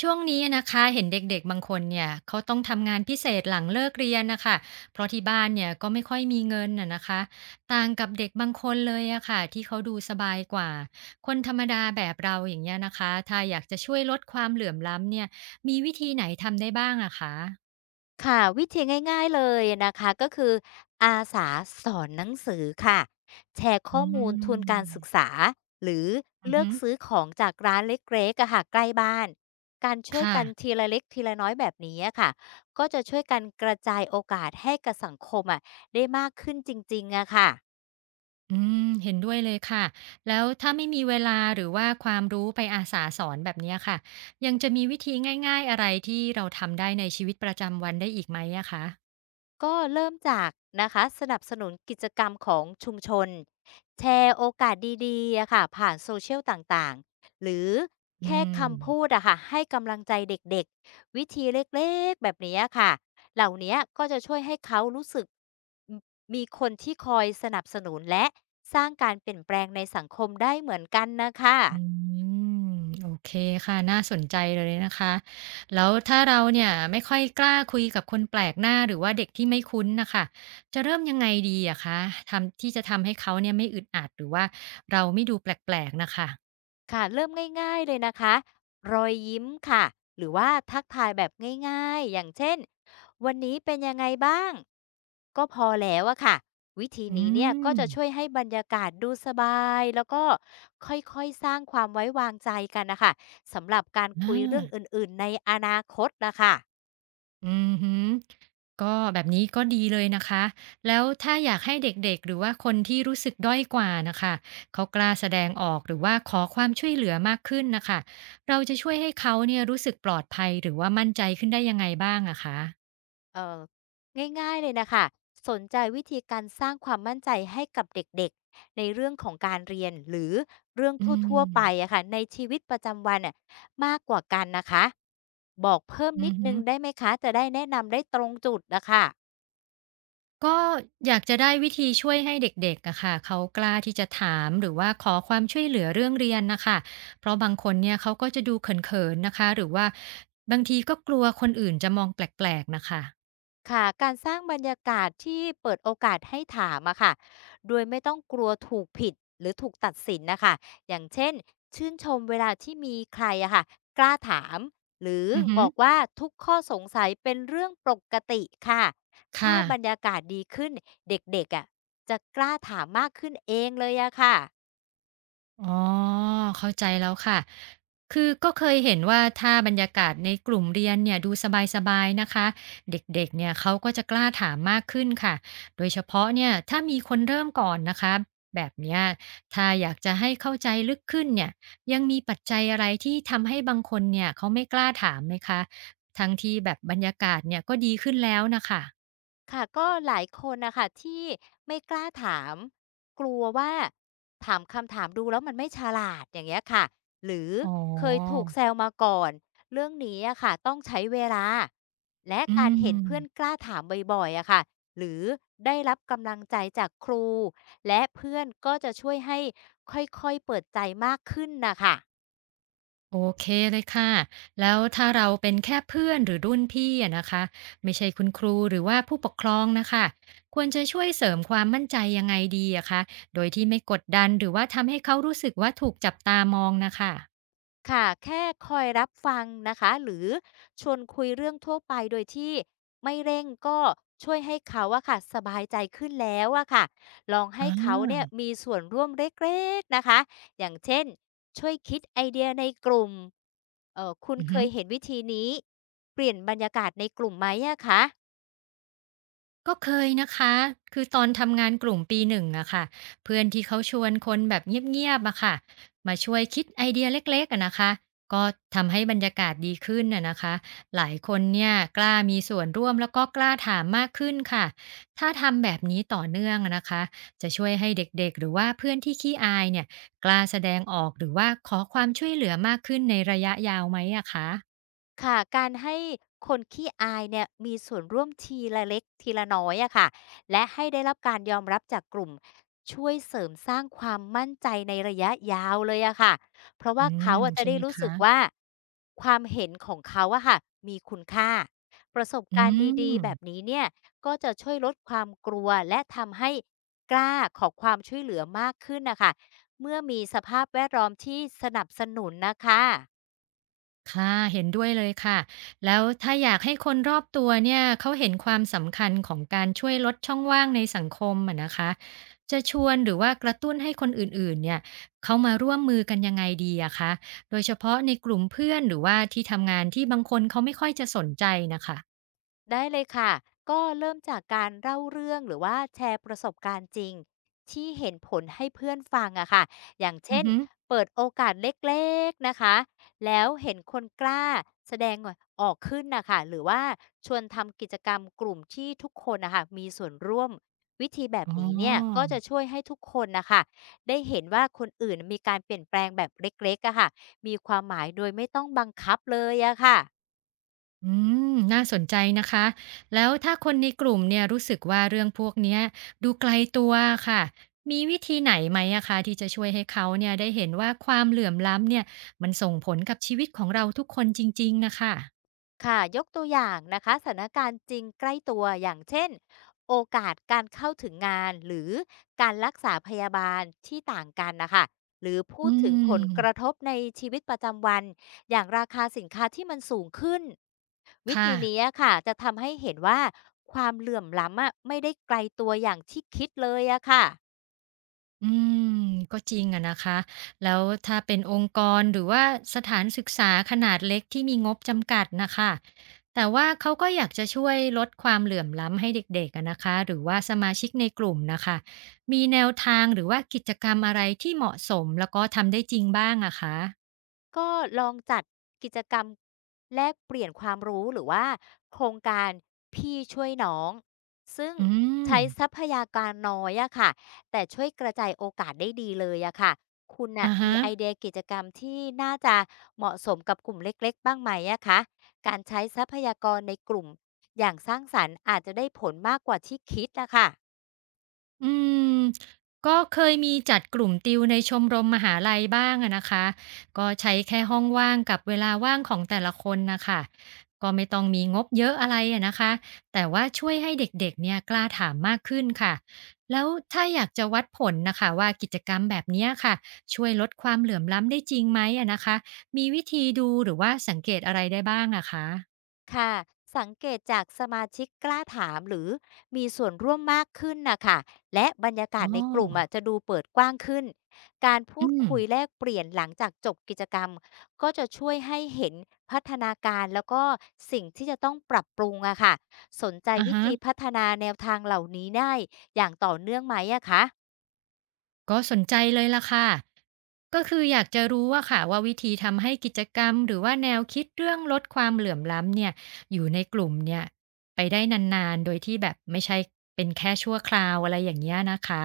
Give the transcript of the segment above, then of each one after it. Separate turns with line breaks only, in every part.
ช่วงนี้นะคะเห็นเด็กๆบางคนเนี่ยเขาต้องทำงานพิเศษหลังเลิกเรียนนะคะเพราะที่บ้านเนี่ยก็ไม่ค่อยมีเงินน่ะนะคะต่างกับเด็กบางคนเลยอะค่ะที่เขาดูสบายกว่าคนธรรมดาแบบเราอย่างเงี้ยนะคะถ้าอยากจะช่วยลดความเหลื่อมล้ำเนี่ยมีวิธีไหนทำได้บ้างอะคะ
ค่ะวิธีง่ายๆเลยนะคะก็คืออาสาสอนหนังสือค่ะแชร์
อื
ข้อมูลทุนการศึก
ม
ษาหรือ
อือ
เลือ
ฮึ
กซื้อของจากร้านเล็กๆอะค่ะใกล้บ้านการช่วย
ค่ะ
กันทีละเล็กทีละน้อยแบบนี้อะค่ะก็จะช่วยกันกระจายโอกาสให้กับสังคมอะได้มากขึ้นจริงๆอะค่ะ
อืมเห็นด้วยเลยค่ะแล้วถ้าไม่มีเวลาหรือว่าความรู้ไปอาสาสอนแบบเนี้ยค่ะยังจะมีวิธีง่ายๆอะไรที่เราทำได้ในชีวิตประจำวันได้อีกไหมอะคะ
ก็เริ่มจากนะคะสนับสนุนกิจกรรมของชุมชนแชร์โอกาสดีๆอะค่ะผ่านโซเชียลต่างๆหรือ
อื
แค่
ม
คำพูดอะค่ะให้กำลังใจเด็กๆวิธีเล็กๆแบบนี้ค่ะเหล่านี้ก็จะช่วยให้เขารู้สึกมมีคนที่คอยสนับสนุนและสร้างการเปลี่ยนแปลงในสังคมได้เหมือนกันนะคะ
อืมโอเคค่ะน่าสนใจเลยนะคะแล้วถ้าเราเนี่ยไม่ค่อยกล้าคุยกับคนแปลกหน้าหรือว่าเด็กที่ไม่คุ้นนะค่ะจะเริ่มยังไงดีอะคะทำที่จะทำให้เขาเนี่ยไม่อึดอัดหรือว่าเราไม่ดูแปลกๆนะคะ
ค่ะเริ่มง่ายๆเลยนะคะรอยยิ้มค่ะหรือว่าทักทายแบบง่ายๆอย่างเช่นวันนี้เป็นยังไงบ้างก็พอแล้วอะค่ะวิธี
อื
นี้เนี่ยก็
ม
จะช่วยให้บรรยากาศดูสบายแล้วก็ค่อยๆสร้างความไว้วางใจกันนะคะสำหรับการ
อ
คุยเรื่องอ
า
ื่นๆในอนาคตนะคะ
อือฮึก็แบบนี้ก็ดีเลยนะคะแล้วถ้าอยากให้เด็กๆหรือว่าคนที่รู้สึกด้อยกว่านะคะเขากล้าแสดงออกหรือว่าขอความช่วยเหลือมากขึ้นนะคะเราจะช่วยให้เขาเนี่ยรู้สึกปลอดภัยหรือว่ามั่นใจขึ้นได้ยังไงบ้างอะคะ
เอ่อง่ายๆเลยนะคะสนใจวิธีการสร้างความมั่นใจให้กับเด็กๆในเรื่องของการเรียนหรือเรื่อง
อื
ทั่วๆไป
ม
อะค่ะในชีวิตประจำวันอ่ะมากกว่ากันนะคะบอกเพิ่ม
อื
นิดนึง
ม
ได้ไหมคะจะได้แนะนำได้ตรงจุดนะคะ
ก็อยากจะได้วิธีช่วยให้เด็กๆอะค่ะเขากล้าที่จะถามหรือว่าขอความช่วยเหลือเรื่องเรียนนะคะเพราะบางคนเนี่ยเขาก็จะดูเขินๆนะคะหรือว่าบางทีก็กลัวคนอื่นจะมองแปลกๆนะคะ
ค่ะการสร้างบรรยากาศที่เปิดโอกาสให้ถามอะค่ะโดยไม่ต้องกลัวถูกผิดหรือถูกตัดสินนะคะอย่างเช่นชื่นชมเวลาที่มีใครอะค่ะกล้าถามหรือ
อือฮึ
บอกว่าทุกข้อสงสัยเป็นเรื่องปกติค่ะถ้า
ค่ะ
บรรยากาศดีขึ้นเด็กๆอะจะกล้าถามมากขึ้นเองเลยอะค่ะ
อ๋อเข้าใจแล้วค่ะ คือก็เคยเห็นว่าถ้าบรรยากาศในกลุ่มเรียนเนี่ยดูสบายๆนะคะเด็กๆเนี่ยเขาก็จะกล้าถามมากขึ้นค่ะโดยเฉพาะเนี่ยถ้ามีคนเริ่มก่อนนะคะแบบเนี้ยถ้าอยากจะให้เข้าใจลึกขึ้นเนี่ยยังมีปัจจัยอะไรที่ทำให้บางคนเนี่ยเขาไม่กล้าถามไหมคะทั้งที่แบบบรรยากาศเนี่ยก็ดีขึ้นแล้วน่ะคะ
ค่ะก็หลายคนนะคะที่ไม่กล้าถามกลัวว่าถามคำถามดูแล้วมันไม่ฉลาดอย่างเงี้ยค่ะหรือ
อ๋อ
เคยถูกแซวมาก่อนเรื่องนี้อะค่ะต้องใช้เวลาและ
อื
การเห็นเพื่อนก
ม
ล้าถามบ่อยๆอะค่ะหรือได้รับกำลังใจจากครูและเพื่อนก็จะช่วยให้ค่อยๆเปิดใจมากขึ้นนะคะ
โอเคเลยค่ะ แล้วถ้าเราเป็นแค่เพื่อนหรือรุ่นพี่อะนะคะไม่ใช่คุณครูหรือว่าผู้ปกครองนะคะควรจะช่วยเสริมความมั่นใจยังไงดีอะคะโดยที่ไม่กดดันหรือว่าทำให้เขารู้สึกว่าถูกจับตามองนะคะ
ค่ะแค่คอยรับฟังนะคะหรือชวนคุยเรื่องทั่วไปโดยที่ไม่เร่งก็ช่วยให้เขาอะค่ะสบายใจขึ้นแล้วอะค่ะลอง
อ่
ให้เขาเนี่ย
า
มีส่วนร่วมเล็กๆนะคะอย่างเช่นช่วยคิดไอเดียในกลุ่มเออคุณ
อือ
เค
ฮึ
ยเห็นวิธีนี้เปลี่ยนบรรยากาศในกลุ่มไหมอะคะ
ก็เคยนะคะ คือตอนทำงานกลุ่มปีหนึ่งอะค่ะเพื่อนที่เขาชวนคนแบบเงียบๆอะค่ะมาช่วยคิดไอเดียเล็กๆอะนะคะ ก็ทำให้บรรยากาศดีขึ้นอะนะคะ หลายคนเนี่ยกล้ามีส่วนร่วมแล้วก็กล้าถามมากขึ้นค่ะ ถ้าทำแบบนี้ต่อเนื่องอะนะคะ จะช่วยให้เด็กๆหรือว่าเพื่อนที่ขี้อายเนี่ยกล้าแสดงออกหรือว่าขอความช่วยเหลือมากขึ้นในระยะยาวไหมอะคะ
ค่ะการให้คนขี้อายเนี่ยมีส่วนร่วมทีละเล็กทีละน้อยอะค่ะและให้ได้รับการยอมรับจากกลุ่มช่วยเสริมสร้างความมั่นใจในระยะยาวเลยอะค่ะเพราะ
อื
ว่าเขา
ม
อะจะ
ใช่
ได้
ไหม
รู้
คะ
สึกว่าความเห็นของเขาอะค่ะมีคุณค่าประสบ
อื
การณ์
ม
ดีๆแบบนี้เนี่ยก็จะช่วยลดความกลัวและทำให้กล้าขอความช่วยเหลือมากขึ้นนะคะเมื่อมีสภาพแวดล้อมที่สนับสนุนนะคะ
ค่ะเห็นด้วยเลยค่ะแล้วถ้าอยากให้คนรอบตัวเนี่ยเขาเห็นความสำคัญของการช่วยลดช่องว่างในสังคมอะนะคะจะชวนหรือว่ากระตุ้นให้คนอื่นๆเนี่ยเขามาร่วมมือกันยังไงดีอะคะโดยเฉพาะในกลุ่มเพื่อนหรือว่าที่ทำงานที่บางคนเขาไม่ค่อยจะสนใจนะคะ
ได้เลยค่ะก็เริ่มจากการเล่าเรื่องหรือว่าแชร์ประสบการณ์จริงที่เห็นผลให้เพื่อนฟังอะค่ะอย่าง
อือ
เช่น
ฮึ
เปิดโอกาสเล็กๆนะคะแล้วเห็นคนกล้าแสดงออกขึ้นนะคะหรือว่าชวนทำกิจกรรมกลุ่มที่ทุกคนนะคะมีส่วนร่วมวิธีแบบ
อ๋อ
นี้เนี่ยก็จะช่วยให้ทุกคนนะคะได้เห็นว่าคนอื่นมีการเปลี่ยนแปลงแบบเล็กๆอะค่ะมีความหมายโดยไม่ต้องบังคับเลยอะค่ะ
อืมน่าสนใจนะคะแล้วถ้าคนในกลุ่มเนี่ยรู้สึกว่าเรื่องพวกเนี้ยดูไกลตัวค่ะมีวิธีไหนไหมอะคะที่จะช่วยให้เขาเนี่ยได้เห็นว่าความเหลื่อมล้ำเนี่ยมันส่งผลกับชีวิตของเราทุกคนจริงๆนะคะ
ค่ะยกตัวอย่างนะคะสถานการณ์จริงใกล้ตัวอย่างเช่นโอกาสการเข้าถึงงานหรือการรักษาพยาบาลที่ต่างกันนะคะหรือพู
อื
ดถึงผลกระท
ม
บในชีวิตประจำวันอย่างราคาสินค้าที่มันสูงขึ้นวิ
ค่ะ
ธีนี้อะค่ะจะทำให้เห็นว่าความเหลื่อมล้ำอะไม่ได้ไกลตัวอย่างที่คิดเลยอะค่ะ
อืมก็จริงอะนะคะแล้วถ้าเป็นองค์กรหรือว่าสถานศึกษาขนาดเล็กที่มีงบจำกัดนะคะแต่ว่าเขาก็อยากจะช่วยลดความเหลื่อมล้ำให้เด็กๆอะนะคะหรือว่าสมาชิกในกลุ่มนะคะมีแนวทางหรือว่ากิจกรรมอะไรที่เหมาะสมแล้วก็ทำได้จริงบ้างอะคะ
ก็ลองจัดกิจกรรมแลกเปลี่ยนความรู้หรือว่าโครงการพี่ช่วยน้องซึ่ง
อืม
ใช้ทรัพยากรน้อยอะค่ะแต่ช่วยกระจายโอกาสได้ดีเลยอะค่ะคุณน่ะ
อะฮะ
มีไอเดียกิจกรรมที่น่าจะเหมาะสมกับกลุ่มเล็กๆบ้างไหมอะคะการใช้ทรัพยากรในกลุ่มอย่างสร้างสรรค์อาจจะได้ผลมากกว่าที่คิดนะคะ
อืมก็เคยมีจัดกลุ่มติวในชมรมมหาลัยบ้างอะนะคะก็ใช้แค่ห้องว่างกับเวลาว่างของแต่ละคนนะคะก็ไม่ต้องมีงบเยอะอะไรอะนะคะแต่ว่าช่วยให้เด็กๆเนี่ยกล้าถามมากขึ้นค่ะแล้วถ้าอยากจะวัดผลนะคะว่ากิจกรรมแบบเนี้ยค่ะช่วยลดความเหลื่อมล้ำได้จริงไหมอะนะคะมีวิธีดูหรือว่าสังเกตอะไรได้บ้างอะคะ
ค่ะสังเกตจากสมาชิกกล้าถามหรือมีส่วนร่วมมากขึ้นนะคะและบรรยากา
อ๋อ
ศในกลุ่มอ่ะจะดูเปิดกว้างขึ้นการพู
อื
ด
ม
คุยแลกเปลี่ยนหลังจากจบกิจกรรมก็จะช่วยให้เห็นพัฒนาการแล้วก็สิ่งที่จะต้องปรับปรุงอะค่ะสนใจ
อ่ะ
วิ
ฮะ
ธีพัฒนาแนวทางเหล่านี้ได้อย่างต่อเนื่องไหมอะคะ
ก็สนใจเลยล่ะค่ะ ก็คืออยากจะรู้ว่าค่ะว่าวิธีทำให้กิจกรรมหรือว่าแนวคิดเรื่องลดความเหลื่อมล้ำเนี่ยอยู่ในกลุ่มเนี่ยไปได้นานๆ โดยที่แบบไม่ใช่เป็นแค่ชั่วคราวอะไรอย่างเงี้ยนะคะ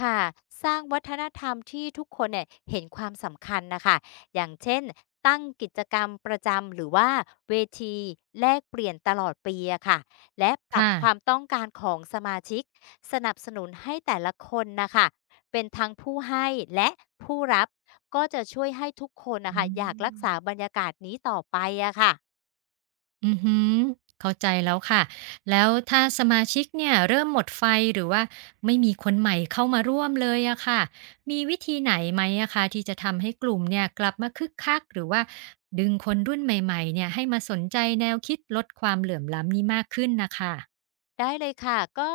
ค่ะสร้างวัฒนธรรมที่ทุกคนเนี่ยเห็นความสำคัญนะคะอย่างเช่นตั้งกิจกรรมประจำหรือว่าเวทีแลกเปลี่ยนตลอดปีอะค่ะและปรับ
ค่ะ
ความต้องการของสมาชิกสนับสนุนให้แต่ละคนนะคะเป็นทั้งผู้ให้และผู้รับก็จะช่วยให้ทุกคน
อื
นะคะอยากรัก
ม
ษาบรรยากาศนี้ต่อไปอะค่ะ
อือฮึเข้าใจแล้วค่ะ แล้วถ้าสมาชิกเนี่ยเริ่มหมดไฟหรือว่าไม่มีคนใหม่เข้ามาร่วมเลยอะค่ะ มีวิธีไหนไหมอะคะที่จะทำให้กลุ่มเนี่ยกลับมาคึกคักหรือว่าดึงคนรุ่นใหม่ๆเนี่ยให้มาสนใจแนวคิดลดความเหลื่อมล้ำนี้มากขึ้นนะคะ
ได้เลยค่ะก็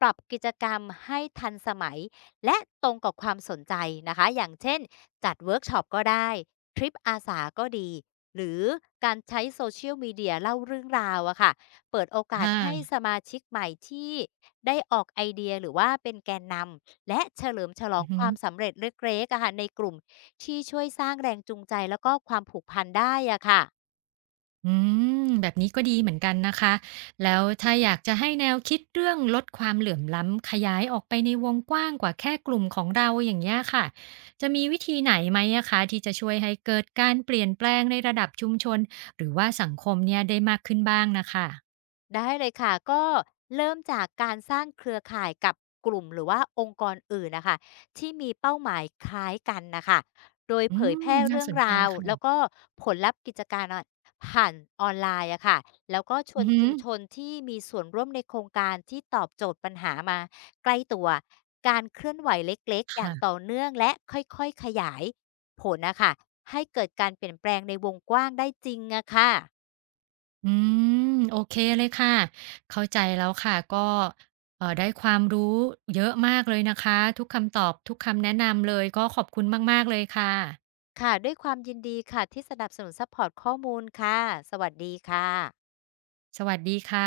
ปรับกิจกรรมให้ทันสมัยและตรงกับความสนใจนะคะอย่างเช่นจัดเวิร์กช็อปก็ได้ทริปอาสาก็ดีหรือการใช้โซเชียลมีเดียเล่าเรื่องราวอะค่ะเปิดโอ
ค
กาสให้ส
่ะ
มาชิกใหม่ที่ได้ออกไอเดียหรือว่าเป็นแกนนำและเฉลิมฉล
า
อ
อื
ง
อฮึ
ความสำเร็จเล็กๆอะค่ะในกลุ่มที่ช่วยสร้างแรงจูงใจแล้วก็ความผูกพันได้อะค่ะ
อืมแบบนี้ก็ดีเหมือนกันนะคะแล้วถ้าอยากจะให้แนวคิดเรื่องลดความเหลื่อมล้ำขยายออกไปในวงกว้างกว่าแค่กลุ่มของเราอย่างนี้ยค่ะจะมีวิธีไหนไหมอะคะที่จะช่วยให้เกิดการเปลี่ยนแปลงในระดับชุมชนหรือว่าสังคมเนี่ยได้มากขึ้นบ้างนะคะ
ได้เลยค่ะก็เริ่มจากการสร้างเครือข่ายกับกลุ่มหรือว่าองค์กรอื่นนะคะที่มีเป้าหมายคล้ายกันนะคะโดย
อื
เผยแพ
ม
ร่
น่า
เรื่อ
ส
ง
นใจ
ราวแล้ว
ค่ะ
ก็ผลลัพธ์กิจการอะผ่านออนไลน์อะค่ะแล้วก็ช
อื
ว
อ
น
ฮึ
ชุมชนที่มีส่วนร่วมในโครงการที่ตอบโจทย์ปัญหามาใกล้ตัวการเคลื่อนไหวเล็กๆอย่างต่อ
ค่ะ
เนื่องและค่อยๆขยายผลนะคะให้เกิดการเปลี่ยนแปลงในวงกว้างได้จริงอะค่ะ
อืมโอเคเลยค่ะเข้าใจแล้วค่ะก็ได้ความรู้เยอะมากเลยนะคะทุกคำตอบทุกคำแนะนำเลยก็ขอบคุณมากๆเลยค่ะ
ค่ะด้วยความยินดีค่ะที่สนับสนุนซัปพอร์ตข้อมูลค่ะสวัสดีค่ะ
สวัสดีค่ะ